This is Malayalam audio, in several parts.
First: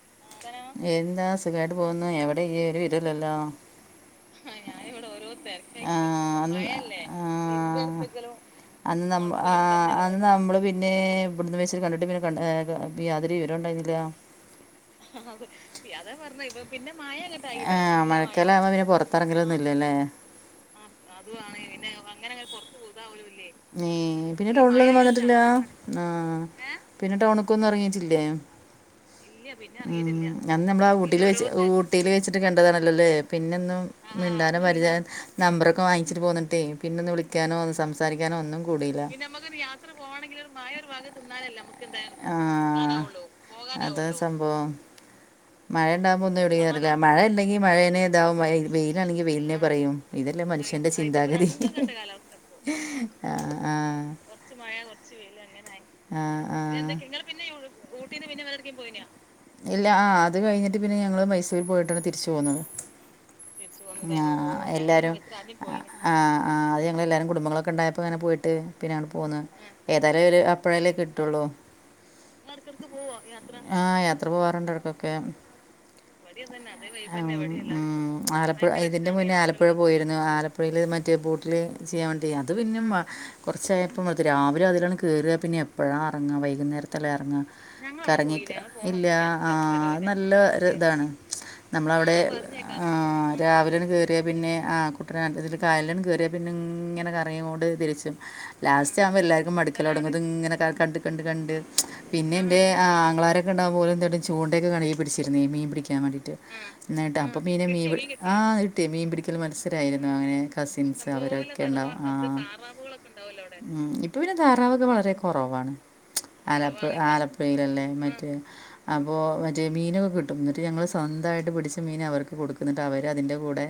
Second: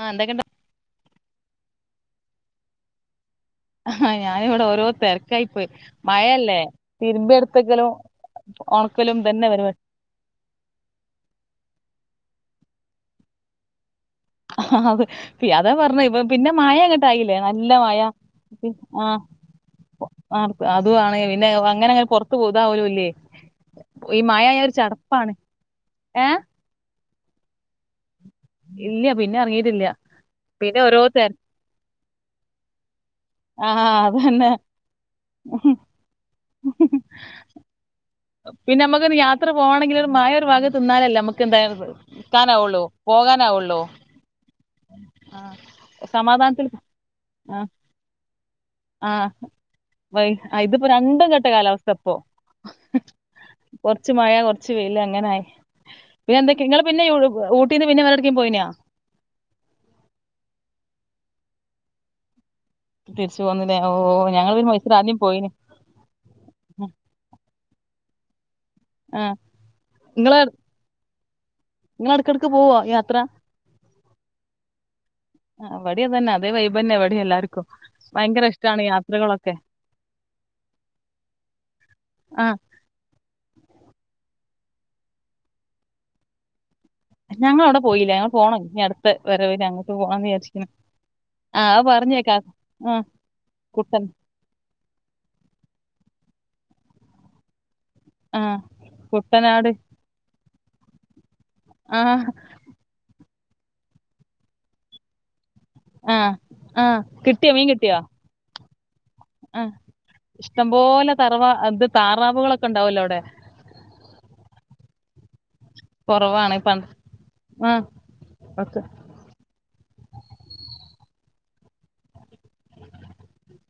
ആഹ് എന്തൊക്കെണ്ട് എന്താ സുഖമായിട്ട് പോകുന്നു എവിടെ ഇയ്യ് ഒരുവെരുല്ലല്ലോ ആഹ് ഞാനിവിടെ ഓരോ തിരക്കായി പോയി ആ അന്ന് മയല്ലേ തിരുമ്പി ആ എടുത്തക്കലും. അന്ന് ഒണക്കലും നമ്മ തന്നെ ആ പരിപാ അന്ന് നമ്മള് പിന്നെ ഇവിടന്ന് വേച്ച കണ്ടിട്ട് പിന്നെ ക യാതൊരു വിവരം ഉണ്ടായിരുന്നില്ല. ആ അത അതാ പറഞ്ഞ പിന്നെ മഴ അങ്ങാട്ടായില്ലേ നല്ല ആ മഴ മഴക്കാലാവുമ്പോ പിന്നെ ആ ആ പുറത്തിറങ്ങലൊന്നും ഇല്ലല്ലേ ആ അതുവാണെ പിന്നെ അങ്ങനെ ങ്ങനെ പൊറത്ത് ഇതാവലുല്ലേ ഈ മഴ പിന്നെ ആയ ഒരു ടൗണിലൊന്നും ചടപ്പാണ് വന്നിട്ടില്ല ആഹ ഏഹ് പിന്നെ ടൗണക്കൊന്നും ഇറങ്ങിട്ടില്ലേ ഇല്ലയ. ഉംഅന്ന് നമ്മള് ഊട്ടിൽ തെര വെച്ച് ഊട്ടിൽ വെച്ചിട്ട് കണ്ടതാണല്ലോല്ലേ പിന്നോന്നും ആഹ് അതന്നെ മിണ്ടാനോ പരിചയം നമ്പറൊക്കെ വാങ്ങിച്ചിട്ട് പോന്നിട്ടേ പിന്നെ ഒന്ന് വിളിക്കാനോസംസാരിക്കാനോ പിന്നെ നമുക്കിന്ന് യാത്ര പോകണെങ്കിൽ ഒരു മഴഒരു വക നിന്നാലല്ലേ നമുക്ക് എന്തായ ഇക്കാനാവുള്ളൂ ആഹ് അതാ സംഭവം. ആഹ് മഴയ ഉണ്ടാവുമ്പോ ഓന്നും ഇവിടം സമാധാനത്തിൽ ഇറങ്ങില്ല മഴ ഇല്ലെങ്കിൽ മഴനെ ഇതാവും ആ വെയിലാണെങ്കിൽ വെയിലിനെ പറയും ഇതല്ലേ ഇതിപ്പോ മനുഷ്യൻ്റെ രണ്ടും കട്ട ചിന്താഗതി കാലാവസ്ഥ ഇപ്പോ ആഹ് കൊറച്ച് മഴ ആഹ് കൊറച്ച് വെയില് അങ്ങനായി പിന്നെ ആഹ് എന്തക്ക, നിങ്ങള് ആഹ് പിന്നെ ഊട്ടീന്ന് പിന്നെ വേറെടക്കും പോയിനോ? ഇല്ല ആ അത് കഴിഞ്ഞിട്ട് പിന്നെ ഞങ്ങള് മൈസൂരിൽ പോയിട്ടാണ് തിരിച്ചു പോന്നത്. പി [inaudible] ആ എല്ലാരും പോയിന് ആ ആ അത് ഞങ്ങ എല്ലാരും കുടുംബങ്ങളൊക്കെ ഉണ്ടായ അപ്പങ്ങനെ പോയിട്ട് പിന്നെയാണ് ആ പോകുന്നത് ഏതായാലും നിങ്ങള് ഒരു, അപ്പഴല്ലേ കിട്ടുള്ളൂ നിങ്ങള് എടക്കെടക്ക് പോവോ യാത്ര ആ യാത്ര പോവാറുണ്ട് ഇടക്കൊക്കെ. ആ ഇവടേയതുതന്നെ അതേ വൈബ് തന്നെ ഇവടി എല്ലാർക്കും. ഉം ഭയങ്കര ആലപ്പുഴ ഇഷ്ടാണ് ഇതിൻ്റെ മുന്നേ യാത്രകളൊക്കെ ആലപ്പുഴ പോയിരുന്നു ആലപ്പുഴയിൽ മറ്റേ ബോട്ടിലെ ചെയ്യാൻ വേണ്ടി ആ അത് പിന്നെ കുറച്ചായപ്പ അത് രാവിലെ അതിലങ്ങ് കേറിയാ പിന്നെ എപ്പഴാ ഇറങ്ങാ വൈകുന്നേര ല്ലേ എറങ്ങ ഞങ്ങളവിടെ പോയില്ല ഞങ്ങൾ പ്പിറങ്ങീട്ടു, പോണം ഇനി ഇല്ല അടുത്ത ആ വരവിന് അങ്ങോട്ട് പോണംന്ന് നല്ല ഒരു വിചാരിച്ചിരിക്കുന്നു ഇതാണ്. ആ അത് നമ്മളവിടെ പറഞ്ഞേക്കാം ആ രാവിലെയങ്ട് കുട്ടൻ കേറിയ പിന്നെ ആ കുട്ടനാട് അതിൽ കായലു ടെക്കിങ്ങനെ കറങ്ങിക്കോണ്ട് തിരിച്ചും ആ ലാസ്റ്റ് ആമ്പോ എല്ലാവർക്കും കുട്ടനാട് മടുക്കല് തൊടങ്ങും ഇതിങ്ങനെ കണ്ട കണ്ട് കണ്ട് ആ പിന്നെണ്ട് ആങ്ങളാരൊക് രണ്ടാമതോല് എന്തായിട ചൂണ്ടയടെ കണയിൽ പിടിച്ചിരുന്നു ഈ മീൻ പിടിക്കാൻ ആ വേണ്ടിട്ട് ആ എന്നിട്ട കിട്ടിയോ മീനെ മീൻ കിട്ടിയോ പിടി ആ ഇട്ടേ മീൻ പിടി ഒരിക്കൽ ആ മത്സരായിരുന്നു അങ്ങനെ കസിൻസ് ഇഷ്ടംപോലെ തറവാ ഇത് അവരൊക്കെണ്ടാവും താറാവുകളൊക്കെ ഉണ്ടാവല്ലോ അവിടെ ഉം ഇപ്പൊ പിന്നെ താറാവക്കെ വളരെ കൊറവാണ്. കൊറവാണ് ആലപ്പ പണ്ട് ആ ആലപ്പുഴയിലല്ലേ മറ്റേ ഒക്കെ അപ്പൊ മറ്റേ മീനൊക്കെ കിട്ടും എന്നിട്ട് ഞങ്ങള് സ്വന്തായിട്ട് പിടിച്ച മീൻ അവർക്ക് കൊടുക്കുന്നിട്ട് അവര് അതിന്റെ കൂടെ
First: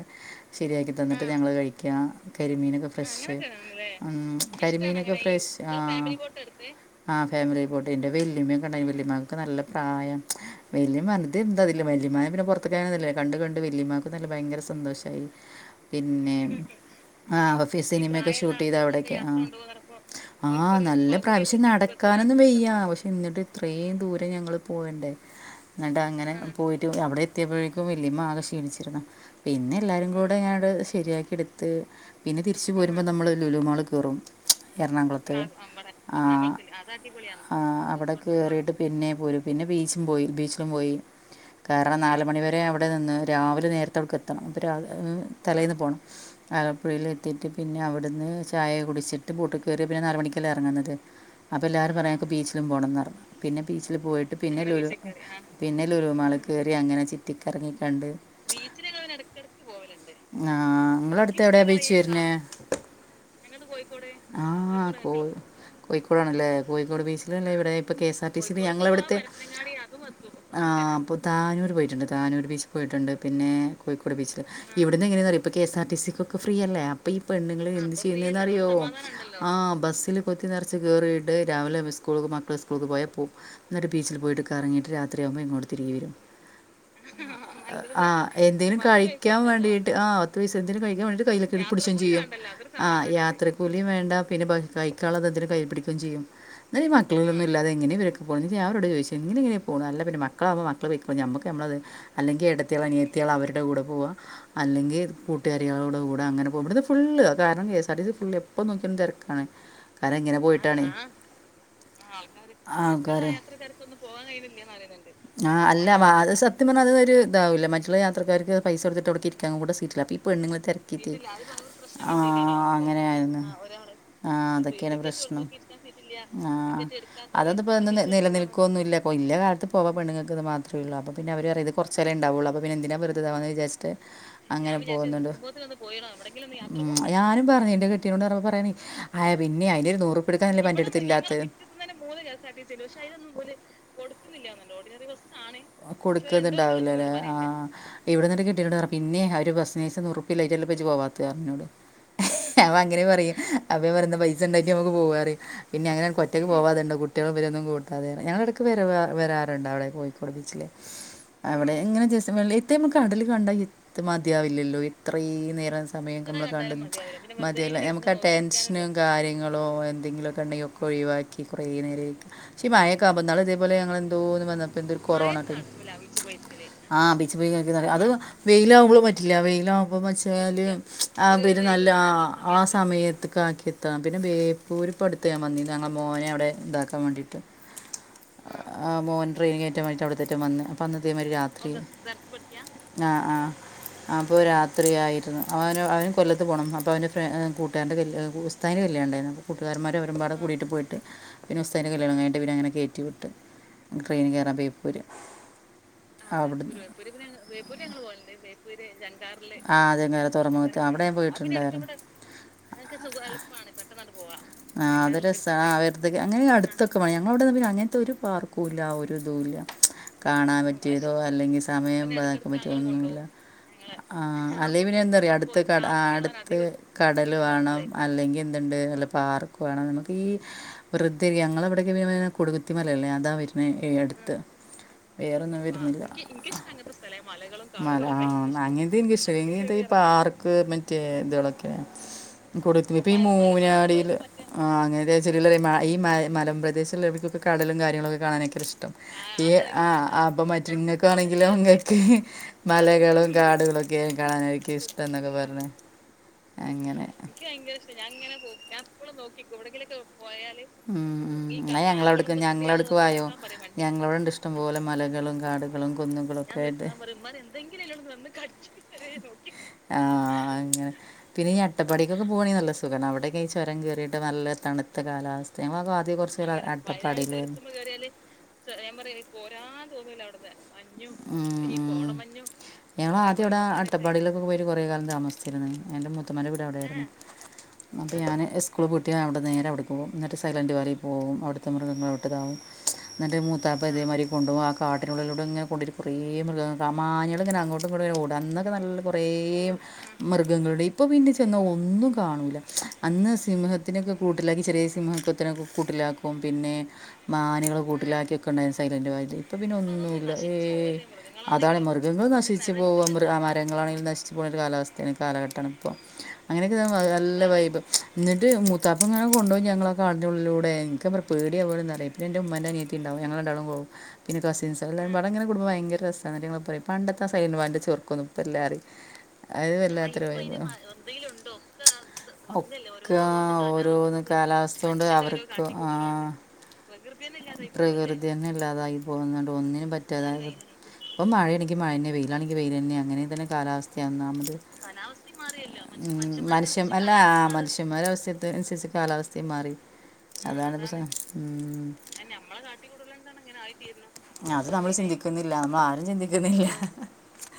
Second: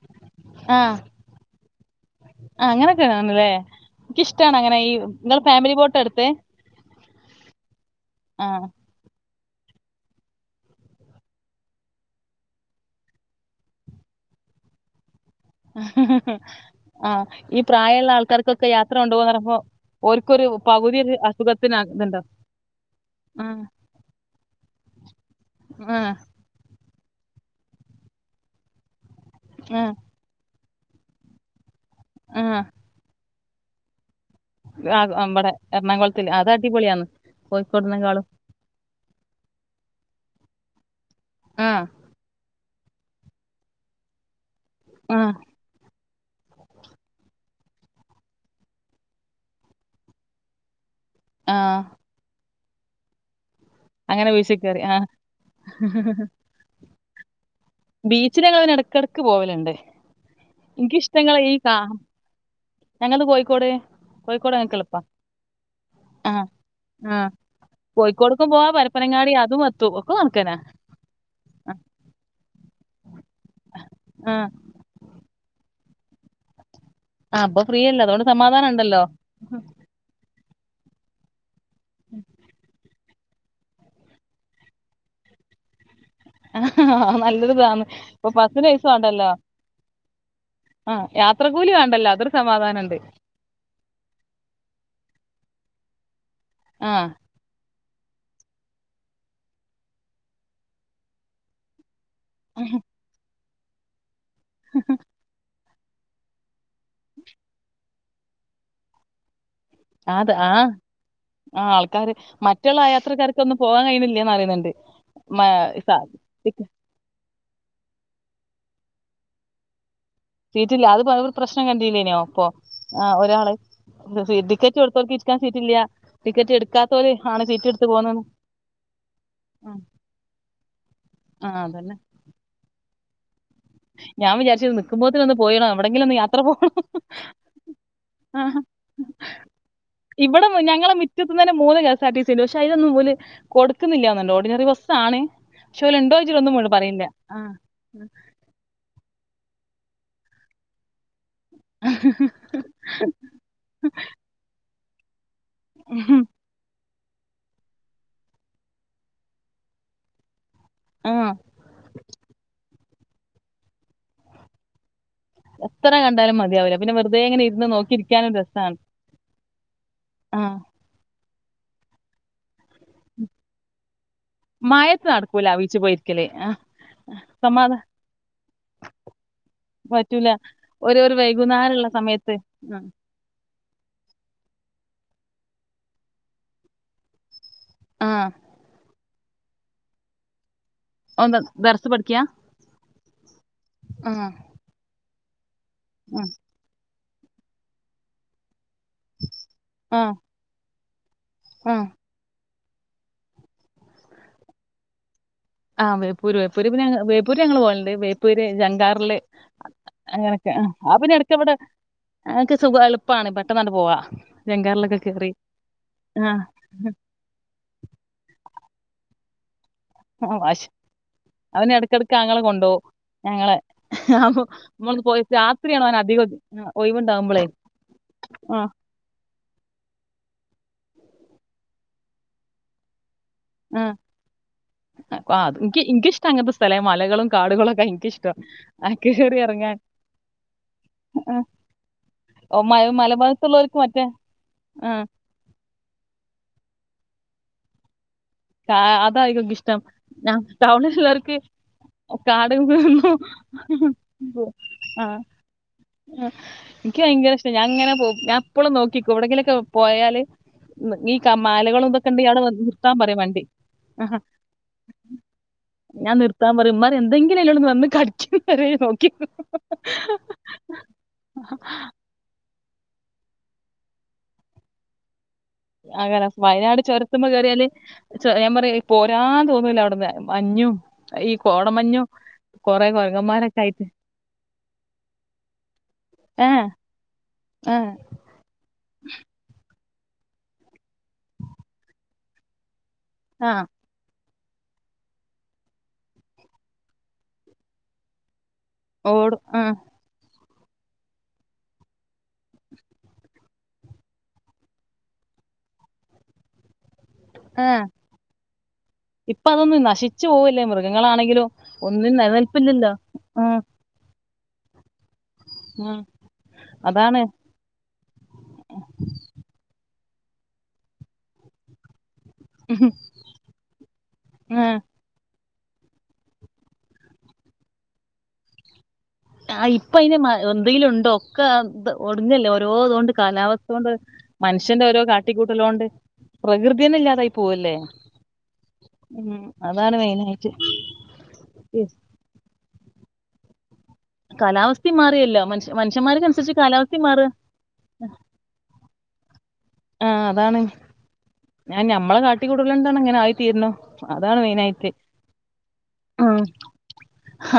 ശരിയാക്കി ആഹ് തന്നിട്ട് ഞങ്ങള് കഴിക്കുക, ആഹ് കരിമീനൊക്കെ അങ്ങനൊക്കെ ഫ്രഷ് ആണല്ലേ ഉം എനിക്കിഷ്ടാണ് അങ്ങനെ ഈ കരിമീനൊക്കെ നിങ്ങൾ ഫ്രഷ് ആ ഫാമിലി ബോട്ട് എടുത്തേ ആ ഫാമിലിയായി പോയിട്ട് എന്റെ വെല്ല്യമ്മ ഒക്കെ ആഹ് ഉണ്ടായിരുന്നു, [unintelligible] നല്ല പ്രായം വെല്ല്യമ്മപറഞ്ഞു, ഇതെന്താ വല്യമ്മേ ഞാൻ പിന്നെ പുറത്തേക്കിറങ്ങുന്നില്ലല്ലോ കണ്ട കണ് വല്ലിമ്മാക്കും തന്നെ ഭയങ്കര സന്തോഷായി. പിന്നെ ആഹ് ആ ഈ പ്രായമുള്ള ഓഫീസിനിമൊക്കെ ഷൂട്ട് ആൾക്കാർക്കൊക്കെ ചെയ്ത യാത്ര അവിടൊക്കെ ആ കൊണ്ടുപോകാന്ന് പറയുമ്പോ ഓർക്കൊരു ആഹ് പകുതി നല്ല ഒരു പ്രാവശ്യം അസുഖത്തിന് ആ- ഇതുണ്ടോ നടക്കാനൊന്നും വെയ്യ പക്ഷെ എന്നിട്ട് ആഹ് ഇത്രയും ദൂരം ഞങ്ങള് പോകണ്ടേ. ആഹ് എന്നിട്ടങ്ങനെ പോയി അവിടെ എത്തിയപ്പോഴേക്കും വെല്ല്യമ്മ ആകെ ക്ഷീണിച്ചിരുന്നു പിന്നെ ആഹ് എല്ലാവരും കൂടെ അങ്ട് ശരിയാക്കി. എടു ഉം പിന്നെ ആഹ് തിരിച്ച് പോരുമ്പ നമ്മള് ലുലുമാളി കേറും. എറണാകുളത്ത് [unintelligible] അത് ആഹ് അടിപൊളിയാന്ന് ആ അവിടെ കോഴിക്കോടിനെക്കാളും കേറീട്ട് പിന്നെ പോരും, പിന്നെ ബീച്ചും പോയി ബീച്ച്. പോയി ആഹ് കാരണം നാല്മണി വരെ അവിടെ നിന്ന് രാവിലെ നേരത്തെ അവിടെക്ക് എത്തണം. രാ ഉം ആഹ് തലേന്ന് പോണം. ആലപ്പുഴയിൽ എത്തിയിട്ട് പിന്നെ അവിടുന്ന് ചായ കുടിച്ചിട്ട് ബോട്ടി ക്കേറിയാ പിന്നെ നാലുമണിക്കല്ലേ ഇറങ്ങുന്നത് എറങ്ങുന്നത്. അപ്പൊ ആഹ് എല്ലാരും പറയാങ്ങക്ക് ബീച്ചിലും പോണംന്ന് പറഞ്ഞു. പിന്നെ ബീച്ചില് അങ്ങനെ പോയിട്ട് ബീച്ചിൽ കയറി പിന്നെലുലു ആഹ് പിന്നെലുലുമാളി കേറി അങ്ങനെ ചിറ്റിക്കറങ്ങി കണ്ട് ച്ചിക്കങ്ങനെ ഞങ്ങ എടക്കെടക്ക് പോവലുണ്ട് ആ എനിക്ക ഇഷ്ടങ്ങളെ നിങ്ങളടുത്ത് ഈ എവിടെയാണ് കാ ബീച്ച് വരുന്നത് ഞങ്ങളത് കോഴിക്കോട്, ആ കോഴിക്കോട്ങ്ങക്കെളുപ്പാ. കോ ആഹ് കോഴിക്കോടാണല്ലേ കോഴിക്കോട് ഉം ബീച്ചിലല്ലേ ഇവിടെ ഇപ്പോൾ കെ എസ് ആർ ടി കോഴിക്കോടുക്കും സിയിൽ പോവാ പരപ്പനങ്ങാടി അതും എത്തു ഒക്കെ നക്കനാ ആഹ് അപ്പോ താനൂർ പോയിട്ടുണ്ട് താനൂർ ബീച്ച് പോയിട്ടുണ്ട്. പിന്നെ കോഴിക്കോട് ആഹ് ബീച്ചിൽ ഇവിടുന്നെങ്ങനെന്നറിയുവോ ഇപ്പോ കെ എസ് ആർ ടി സിക്കൊക്കെ ഫ്രീയല്ലേ പ്പൊ ഈ ആഹ് ഇപ്പൊ പെണ്ണുങ്ങൾ എന്ത് ഫ്രീയല്ലേ അതോണ്ട് ചെയ്യുന്നന്ന് അറിയോ സമാധാനം ഉണ്ടല്ലോ ആഹ് ബസ്സിൽ കൊ കുത്തി നിറച്ച് കയറിയിട്ട് രാവിലെ സ്കൂൾക്ക് മക്കള സ്കൂൾക്ക് പോയ പോവും എന്നിട്ട ബീച്ചിൽ പോയിട്ട് കറങ്ങിട്ട് രാത്രികുമ്പോ ഇങ്ങോട്ട തിരിക വരും. ആഹ് ആ നല്ലൊരിതാണ്. ആഹ് എന്തേലും കഴിക്കാൻ വേണ്ടീട്ട് ആ പൈസ എന്തേലും ആഹ് കഴിക്കാൻ വേണ്ടീട്ട് കയ്യിലൊ ഇവര് യാത്രക്കൂലി പിടിച്ചും വേണ്ടല്ലോ ചെയ്യും അതൊരു ആ സമാധാനണ്ട് യാത്രക്കൂലിം വേണ്ട പിന്നെ പ്പ കഴിക്കാൻള്ളതെന്തേലും കൈയില് പിടിക്കും. ചെയ്യും ന്നാലുവീ ആഹ് മക്കളൊന്നും ഇല്ലാതെ എങ്ങനെവരു പോന്നേന്ന് ഞാരോട് ചോയ്ച്ചു ഇങ്ങനെങ്ങനെയാ പോകുന്നെ. അല്ല പിന്നെ മക്കളാകുമ്പോ മക്കള് പൊയ്ക്കോളും ഞമ്മക്ക് ഞമ്മളത് അല്ലെൻ ത്തി നിയത്തീ ള് അവര്ടെ കൂടെ പോവാ അല്ലെങ്കി കൂട്ടുകാര് കരികളോട് കൂടെ അങ്ങെനെ പോകാ ഇബടൊ ഫുള്ള് അത് കാരണം എ എസ് ആർടിസി ഫുള്ള് എപ്പോ നോക്കിയാലും തെരക്കാണ്. കാരണം അത് ആഹ് ങ്ങനെപോയിട്ടാണെ ആഹ് ആൾക്കാര് മറ്റുള്ള ആൾകര്. യാത്രക്കാർക്കൊന്നും പോകാൻ കഴിയണില്ലേന്ന് പറയുന്നുണ്ട് മ ആ അല്ല സ വാ സത്യ പറഞ്ഞാതൊരു താവില്ലെ മറ്റുള്ള യാത്രക്കാർക്ക് പൈസൊടുത്തിട്ട് അവിടൊക്കെരിക്കാനും കൂടെ സീറ്റിലാപ്പില. പെണ്ണുങ്ങള് സീറ്റില്ല അത് തെരക്കീറ്റ് പ- ഒരു പ്രശ്നം കണ്ടീല്ലേനോ ഇപ്പൊ ആഹ് ആഹ് അങ്ങനെയായിരുന്നു. ഒരാള് ആഹ് ടിക്കറ്റ് അതൊക്കേണ് കൊടുത്തോർക്ക് ഇരിക്കാൻ പ്രശ്നം സീറ്റില്ല ആ ടിക്കറ്റ് എടുക്കാത്തോല് ആണ് അതൊന്ന് സീറ്റ് എടുത്ത് പ്പെന്നും പോന്നന്ന് നിലനിൽക്കൊന്നുല്ല. ല്ല കാലത്ത് പോവാ പെണുൾക്ക്ത് മാത്രേള്ളൂ. അപ്പൊ പിന്നെ ആഹ് അവര്റിം ത് അതന്നെ കുറച്ചേരേ ണ്ടാവുള്ളൂ അപ്പോ പിന്നെന്തിനാ വെറുതെ താവ് ജെസ്റ്റ് ഞാൻ വിചാരിച്ചു അങ്ങനെ പോകുന്നുണ്ട്. നിക്കുമ്പോത്തിനൊന്ന് പോയിണം എവിടെങ്കിലും ഒന്ന് യാത്ര പോണം ഞാനും പറഞ്ഞു എന്റെ കെട്ടീയോനോട് പറഞ്ഞപ്പ പറ ആ പിന്നെ അയിനൊരു നൂറുപ്പൃ ഇവിടെ ടുക്കാനല്ലെ മു- ഞങ്ങളെ പന്റെടുത്ത്ല്ലാത്ത്. മുറ്റത്തുനിന്ന് തന്നെ കൊടുക്ക്ന്നില്ലാന്ന്ണ്ടോ ഓഡിനറി ബസ്സാണ് ക്ഷേ ല്ണ്ടോ ചിട്ടൊന്നും മി ല്ലലെ ആ, ഇവിടന്ന് കിട്ടിട്ടുണ്ട് പറഞ്ഞ പിന്നെ ഒരു ബസ്സിനേസ നൂറുപ്പൃ ല്ലായ്റ്റെല്ലേ ജ് പോവാ റഞ്ഞോട് അവഅങ്ങനെ പറയാ അവ ഞി പറയുന്ന പൈസ ഉണ്ടായിറ്റ് നമുക്ക് പോവാറി പിന്നെങ്ങനെ അനക്കൊറ്റയ്ക്ക് പോവാതെണ്ട കു കുട്ടികൾ ഇവരൊന്നും കൂട്ടാതെയാണ് ഞങ്ങളടക്ക് വര വരാറുണ്ട് അവിടെ കോഴിക്കോട് ബീച്ചില്. ആ അവിടെങ്ങനെ ജെസീവെള്ളിം ത്തെ മ കടല് കണ്ടാ എത്ത് മതിയാവില്ലയല്ലോ. അത്രേം നേരം എത്ര സമയക്കെ കണ്ടാലും നമ്മൾ കണ്ട മതിയാവില്ല പിന്നെ വെറുതെ ഇങ്ങനെ ഇരുന്ന് മതില്ല നമുക്ക് ആ നോക്കിയിരിക്കാനും രസമാണ് ടെൻഷ്നും കാര്യങ്ങളും യെ ആ എന്തെങ്കിലൊക്കെ ണ്ടെങ്കിക്കൊ ഴിവാക്കി കൊറേ നേരെയ് ച്ചി മയെക്കാവുമ്പൊങ്ങള് തേഴപോലെ ഞങ്ങ ളെന്തോ വന്നപ്പോ എന്തൊരു കൊറോണ ടൈമ് ആഹ് ആഹ് ബീച്ചീ പോയി കഴിക്ക അത് വെയിലാവുമ്പോള് പറ്റില്ല പറ്റൂല വെയിലാവുമ്പോന്നെച്ചാല് ഒരു ഒരു നല്ല വൈകുന്നേരമുള്ള ലാ സമയത്ത് ആ സമയത്ത്ക്ക ആക്കിത്തം പിന്നെ ബേപ്പൂരി പ്പടുത്ത് ഞാൻ വന്നീന്ന ഞങ്ങളെ മോനവിടെ താക്കാൻ വേണ്ടിയിട്ട്. ആ ആ മോൻ ട്രെയിനി കേറ്റാൻ വേണ്ടീയിട്ട് അവിടുത്തെറ്റംവന്ന് പ്പ ന്നിതേ മാതിരി ഒന്ന് രാത്രിര്ന്നു. ദർസ് പഠിക്കുക ആ ആ ആ അപ്പൊ രാത്രിയായി അവന് അവന് ആ, കൊല്ലത്ത് പോണം അപ്പോ അവൻ്റെ ഫ്ര ഏ കൂട്ടുകാരൻടെ കയ്ല് ബൂസ് സ്താതിന്റെ കല്യാണണ്ടാര്ന്നു. കട്ടുകാരമാർ ആ അവരും പാടെ കൂടിയിട്ട് പോയിട്ട് പിന്നു ആ സ്താതിന്റെ കല്യാണം കഴിഞ്ഞിട്ട് പിന്നങ്ങനെ കേറ്റി വിട്ടു. ട്രെയിന് കേറാൻ ബേപ്പൂര് ആ വേപ്പൂര് അവ്ട് വേപ്പൂര് പിന്നെ ഞങ്ങ- വേപ്പൂര് ഞങ്ങൾ പോകലുണ്ട് വേപ്പൂര് ജങ്കാറില് ആ അതെന്നെ അത് തൊറ അങ്ങനൊക്കെ ആ ത്ത് ആ, അവിടെം പിന്നെ ഇടയ്ക്ക് ഇവിടെ പോയിട്ടുണ്ടായിരുന്നു. അതൊക്കെ സുഖ എളുപ്പാണ് പെട്ടെന്നാണ്ട് പോവാ ആ ജങ്കാറിലൊക്കെ അത് കേറി രസാ ആ വെട്ത്ത്ക്ക് അങ്ങനെ ആഹ് അടുത്തൊക്കെ പണിയ ഞമ്മടെവെടൊന്നും പിന്നെ അങ്ങനത്തൊരു പാർക്കുല്ല ഒര് തുല്ല. കാണാൻ വാശി പറ്റിയതോ അല്ലെങ്കി അവന് എടക്കെടക്ക് ആങ്ങള സമയംതാക്കാൻ കൊണ്ടോവും പറ്റിയതൊന്നുല്ല ഞങ്ങളെ ആ അപ്പൊ അല്ലെയി പിന്നെ നമ്മള് പി പോയി എന്താറിയോ അടുത്ത് രാത്രിയാണ് കടാ അവന് അധികം അടുത്ത് കടല് ഒഴിവുണ്ടാവുമ്പളേ വാണം അല്ലെങ്കിൽ ആഹ് എന്ത്ണ്ട് നല്ല പാർക്ക് വാണം ഈ വെറുതെ ഞങ്ങളിവിടൊക്കെ [unintelligible] കൊടുകുത്തിമലയല്ലേ അതാ വെരിന് ആഹ് എടുത്ത്. വേറെ ആഹ് അത് ഒന്നും ഇൻക്ക് വര്ന്നില്ല ഇൻക്കിഷ്ടം അങ്ങനത്തെ സ്ഥലേ മലകളും കാടുകളൊക്കെ മല ഇൻക്കിഷ്ടം ആഹ് അങ്ങിനത്തെ കേറി ഇഷ്ട്ട എറങ്ങാൻ പാ ഇക്ക് മറ്റേ ആഹ് തോളൊക്കെ മ കൊടുത്തു ഇപ്പൊ ഈ മലഭാഗത്തുള്ളോർക്ക് മറ്റേ മൂനാടിൽ ആ ആഹ് അങ്ങരെ ചെറില്ലൊരൂ ഈ മാ ഈ മാ മാ പല പ്രദേശിൽ ഇക്കൊക്കെ കടലും കാര്യങ്ങളൊക്കെ കാണാനൊക്കെ കാ ഇഷ്ടം ഈ അതായിരിക്കും ഇഷ്ടം ആ അപ്പൊ മറ്റു ടൗണിലുള്ളോർക്ക് ഇങ്ങക്കാണെങ്കിലും ങ്ങക്ക് കാട് മലകളും കാടുകളൊക്കെ കാണാനായിരിക്കും. ഇഷ്ടന്നൊക്കെ പറഞ്ഞ് ഉം എനിക്ക് അങ്ങനെ ഭയങ്കര ഇഷ്ടാ ഞാനിങ്ങനെ പോ ഞാപ്പളും നോക്കിക്കും എവിടെങ്കിലൊക്കെ പോയാല് ഉം ഈ ക മാലകളൊക്കെകണ്ട് യാള് വന്ന് നിർത്താൻ പറി വ ഞങ്ങളോടെണ്ട് ഷ് പോലെ മലകളും കാടുകളും ഞാൻ നിർത്താൻ പറയും കുന്നുകളൊക്കായിട്ട് ഉമ്മാർ എന്തെങ്കിലും അതിലോട് വന്ന് കടിക്കും വരെ നോക്കി ആ അങ്ങനെ പിന്നെ യീട്ടപ്പാടിക്കൊക്കെ പോ പണി നല്ല സുഖാണ് അവിടെ കയീ ചുരം കേറിയിട്ട് നല്ല തണുത്ത കാലാവസ്ഥ ഞങ്ങളൊക്കെ ആദ്യം അങ്ങന കുറച്ച് കാലം വയനാട് ചുരത്തുമ്പോ അട്ടപ്പാടിയിലായിരുന്നു കേറിയാല് ഞാൻ പറി ഇ പോരാ ആ തോന്നൂല അവിടന്ന് മഞ്ഞും ഈ കോടമഞ്ഞും. കൊറേ ഞങ്ങള ആദ്യം ഇവിടെ കുരങ്ങന്മാരൊക്കെ ആയിട്ട് അട്ടപ്പാടിയിലൊക്കെ പോയിട്ട് കുറെ കാലം താമസിച്ചിരുന്നു എന്റെ ഏ മുത്തമാടെ വീടെ അവിടെയായിരുന്നു ഏ അപ്പൊ ഞാൻ സ്കൂള് പൂട്ടി അവിടെ നേരെവിട പോവും എന്നി സൈലൻറ് വാലിൽ പോകവും അവിടുത്തെ മൃഗങ്ങളൾവിട്ടതാവും എന്നിട്ട് ആ മൂത്താപ്പം ഇതേമാതിരി കൊണ്ട പോക ആ കാട്ടിനുള്ളിലൂടെ ഇങ്ങെ കൊണ്ട കുറെ മൃഗങ്ങൾ ആ മാനേൾ ഇങ്ങനെ അങ്ങോട്ടും ഇങ്ങോട്ടും ഓട അന്ന് നല്ല കൊറ ഓടും ആ മൃഗങ്ങളുടെ ഇപ്പൊ പിന്നെ ചെന്ന ഒന്നും കാണൂല്ല അന്ന് സിംഹത്തിനൊക്കെ കൂട്ടിലാക്കി ചെറിയ സിംഹത്വത്തിനൊക്കെ കൂട്ടിലാക്കും പിന്നെ ആ മാനുകൾ കൂട്ടിലാക്കിക്കെ ഉണ്ടായിരുന്നു സൈലന്റ് വാലി ഇപ്പൊ ഇപ്പ പിന്നെ അതൊന്നും നശിച്ചു ഒന്നുല്ല ഏ പോവില്ലേ മൃഗങ്ങളാണെങ്കിലും അതാണ് ഒന്നും മൃഗങ്ങൾ നശിച്ചു നിലനിൽപ്പില്ലല്ലോ പോക ഉം, മരങ്ങളണെങ്ക നഷ്ട പോ കാലാവസ്ഥ അ കാലഘട്ട ഇപ്പം ഉം, അങ്ങനെയൊക്കെ അതാണ് നല്ല വൈബ് എന്നിട്ട് മൂത്താപ്പ ഇങ്ങനെ കൊണ്ടുപോ ഞങ്ങളെ കാടുന്നിലൂടെ എന പറ പേടിയ പോലെന്നറിയ പിന്നെ എന്റെ ഉമ്മമാന്റെ അനിയത്തി ഉണ്ടാവും ഞങ്ങള രണ്ടാ പോകും പിന്നെ ഉം കസിൻസ് എല്ലാം ഇവി ഇങ്ങനെ കുടും ഭയങ്കര രസാണ് [unintelligible] പണ്ടത്തെ സായിൻ വാന്റെ ചൊർക്കൊന്നും ഇപ്പൊ ഇല്ലാന്ന് ആഹ് അത് ഇപ്പൊ അയിന് വല്ലാത്ര മ വയ എന്തെങ്കിലും ഉണ്ടോ ഒക്കെ ഇത് ഒടിഞ്ഞല്ലേ ഓരോ ഇതുകൊണ്ട് ഒക്ക കാലാവസ്ഥ കൊണ്ട് ഓരോന്ന് കാലാവസ്ഥ മനുഷ്യന്റെ ഓരോ കൊണ്ട് അവർക്ക് കാട്ടിക്കൂട്ടലോണ്ട് പ്രകൃതിയന്നെ ഇല്ലാതായി പോവല്ലേ പ്രകൃതി തന്നെ ഇല്ലാതായി ഉം. പോുന്നുണ്ട് ഒന്നിനും അതാണ് പറ്റ മെയിനായിട്ട് ഇപ്പ മഴയാണങ്കക്ക് മഴ തന്നെ വെയിലാണെങ്ക വെയില തന്നെ അങ്ങനെ തന്നെ കാലാവസ്ഥ ഒന്നാമത് കാലാവസ്ഥയും മാറിയല്ലോ മനുഷ്യ മനുഷ്യൻ മനുഷ്യന്മാർക്കനുസരിച്ച് മനുഷ്യ കാലാവസ്ഥയും അല്ല മാറാ മനുഷ്യന്മാര അവസ്ഥനുസരിച്ച് കാലാവസ്ഥ ആ അതാണ് ഞാൻ ഉം. ഞമ്മളെ കാട്ടിക്കൂടുലണ്ടാണ് അങ്ങനെ ആയി തീരന്നോ അതാണ് അത് നമ്മൾ മെയിനായിട്ട് ചിന്തിക്കുന്നില്ല നമ്മൾ ആരും ഉ ചിന്തിക്കുന്നില്ല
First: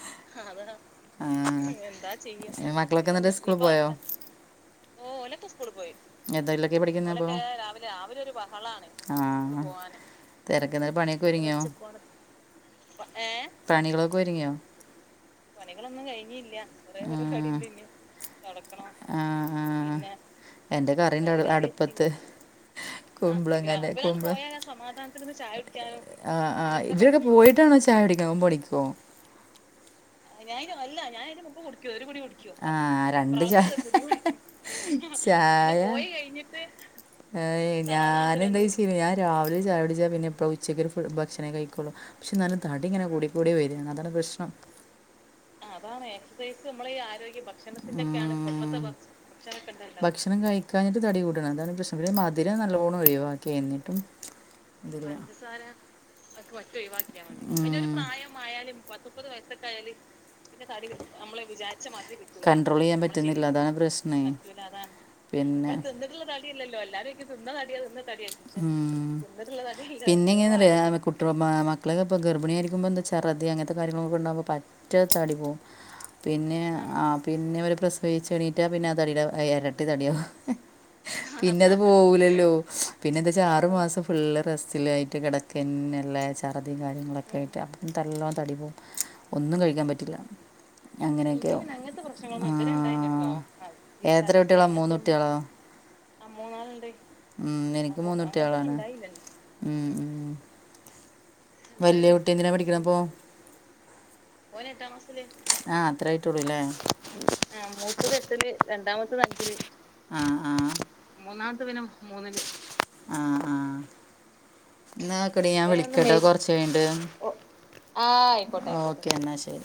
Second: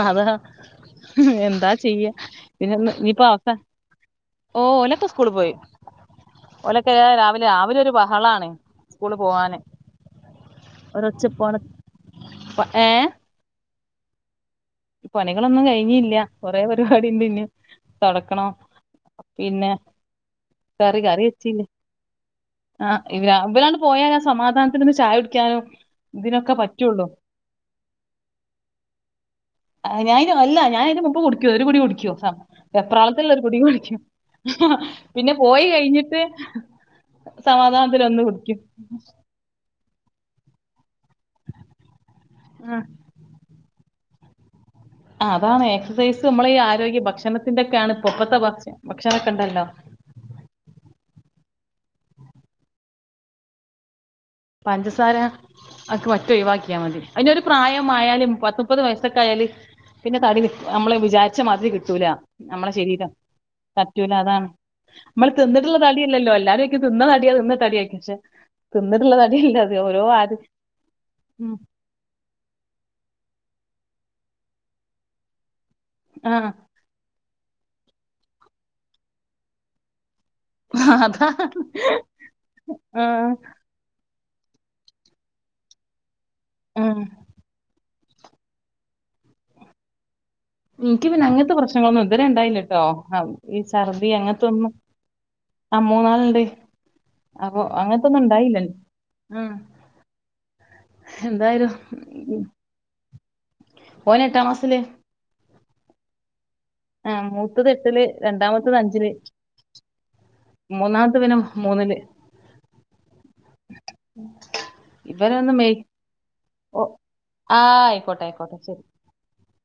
അതാ ആ. എന്താ ചെയ്യ പിന്ന മക്കളൊക്കെ ഇനിപ്പോ എന്നിട്ട് അവസ സ്കൂളിൽ പോയോ ഓലത്ത സ്കൂള് പോയി യാത്രലൊക്കെ ഓലൊക്കെ പഠിക്ന്നെ അപ്പൊ രാവിലെ രാവിലെ ഒരു ബഹളാണ് സ്കൂള് തിരക്കുന്ന പണിയൊ പോണ ഏ പ്രാണികളൊക്കെ വരിങ്ങിയോ പണികളൊന്നും കഴിഞ്ഞീല്ല കൊറേ പരിപാടിണ്ട് ഇനിം തൊടക്കണം ആഹ് പിന്നെ അ ആഹ് എന്റെ കറിണ്ട് അവിടെ അടുപ്പത്ത് ആ ഇവ ഇവരാണ്ട് കുമ്പളങ്ങന്റെ പോയാ ഞാൻ സമാധാനത്തില്ന്ന് ചായ കുടിക്കാനും ആ ഇതിനൊക്കെ ആ പറ്റുള്ളൂ ഇജ്ജ്ട് പോയിട്ടാണോ ചായ കുടിക്കാ ഒമ്പണിക്കോ ആ ഞാനായിന് അല്ല ഞാന് അയിന് മുമ്പ് കുടിക്കും ഒരു കുടി കുടിക്കും ആഹ് വെപ്രാളത്തിലുള്ള ഒരു രണ്ട് കുടി ചായ കുടിക്കും അഹാ പിന്നെ പോയി ചായ കഴിഞ്ഞിട്ട് ഏയ് സമാധാനത്തിൽ ഒന്ന് ഞാന് കുടിക്കും എന്തോയ്ച്ചയ്ഞ്ഞാ ഞാൻ രാവിലെ ചായകുടിച്ചാ പിന്നെ എപ്പളാ ഉച്ച ച്ചക്കൊരു ഫു ഭക്ഷണേ കഴിക്കൊള്ളൂ പക്ഷേ നല്ല ആ തടി ഇങ്ങനെ കൂടി കൂടി വരാണ് അതാണ് പ്രശ്നം ആ അതാണ് എക്സസൈസ് നമ്മളെ എക്സൈസ് നമ്മള ഈ ആരോഗ്യ ഭക്ഷണത്തിന്റെ ഒക്കെയാണ് ഭക്ഷണത്തിന്റെക്കെയാണ് ഭക്ഷ ഇപ്പത്തെ ഭക്ഷണൊക്കെ ഉണ്ടല്ലോ ഭക്ഷണൊക്കെണ്ടാ ഭക്ഷണം കഴിക്കാഞ്ഞി ട്ട് തടി കൂടാണ് അതാണ് പ്രശ്നം മധുരം നല്ലോണം ഒഴിവാക്കി എന്നിട്ടും എന്താ പഞ്ചസാര അക്ക് പറ്റെ ഒഴിവാക്കിയാൽ മതി ഒഴിവാക്കിയാലും അതിനൊരു ഉം പിന്നെ പ്രായം പ്രായമായാലും പത്ത് മായാലും മുപ്പത് പത്തുപ്പത് വയസ്സൊക്കെ ആയാല് പിന്നെ തടി നമ്മള് വിജാരിച്ച മാതിരി കിട്ടൂല കൺണ്ട്രോൾ ചെയ്യാൻ പറ്റുന്നില്ല അതാണ് പ്രശ്നേയ് പറ്റൂല അതാണ് നമ്മള് പിന്നെ തിന്നിട്ടുള്ള [unintelligible] തിന്ന്ട്ട്ള്ള തടിയല്ലല്ലോ തടി അല്ലല്ലോ വിചാരിക്കും എല്ലാരും ചോയ്ക്കും തിന്ന തടിയാ വിചാരിക്കും തിന്ന പക്ഷെ തടിയാ ചോയ്ക്കും ഉം തിന്നിട്ടുള്ള തടിയല്ല തിന്ന്ട്ട്ള്ള അത് തടി അല്ല അത്‌ ഓരോ ഉം പിന്നെ ആര് എങ്ങനെയാന്നറിയോ ഉം [unintelligible] മക്കളൊക്കേ ഇപ്പൊ ഗർഭിണിയായിരിക്കുമ്പോ എന്താ ചറതി അങ്ങൻതെ കാര്യങ്ങളൊക്കെണ്ടകുമ്പോ പറ്റെ തടി പോകും ആഹ് പിന്നെ ആ പിന്നെ അവരെ പ്രസവിച്ച് എണീറ്റാ പിന്നെ ആ തടിടെ എരട്ടി തടിയാവും അതാ പിന്നെ അത് പോകൂലല്ലോ പിന്നെ ആഹ് എന്താച്ചാ ആറു മാസം ഫു ഫുള്ള് റസ്റ്റിലായിട്ട് കിടക്കന്നല്ലേ ചറതിം ആഹ് കാര്യങ്ങളൊക്കായിട്ട് അപ്പൊ ന്നിട്ടല്ലോം തടി പോവും ഒന്നും കഴിക്കാൻ പറ്റില്ല ഇൻക്ക് പിന്നെ അങ്ങനെയൊക്കെ അങ്ങൻത്തെ ആവും പ്രശ്നങ്ങളൊന്നും ഇതുവരെ ഉണ്ടായില്ലട്ടോ ആ ഈ ഛർദി എത്ര കുട്ടികളാ അങ്ങനത്തൊന്നും മൂന്ന് കുട്ടികളോ ആ മൂന്നാൾണ്ട് അപ്പൊ ഉം, എനിക്ക് മൂന്ന് അങ്ങനത്തൊന്നും ഇണ്ടായില്ല കുട്ടികളാണ് ഉം വല്ല്യ കുട്ടി എന്തിനാ പഠിക്ക്ണപ്പൊ ഓന് എട്ടാം ഓനെട്ടാം ക്ലാസ്സില് ആ അത്രായിട്ടൊള്ളൂല്ലേ അ മൂത്തത് എട്ടില് രണ്ടാമത്തത് അഞ്ചില് ആ ആ മൂന്നാമത്തെ പിന്നേ മൂന്നില് [unintelligible] ന്നാവെക്കടി ഇവരൊന്ന് ഞാൻ മെയ് വിളിക്കട്ടൊ കൊർച്ച് ഓ ച്ചെയ്ഞ്ഞിട്ട് ഒ ആ ആയിക്കോട്ടെ ഓക്കേ എന്നാ ശരി.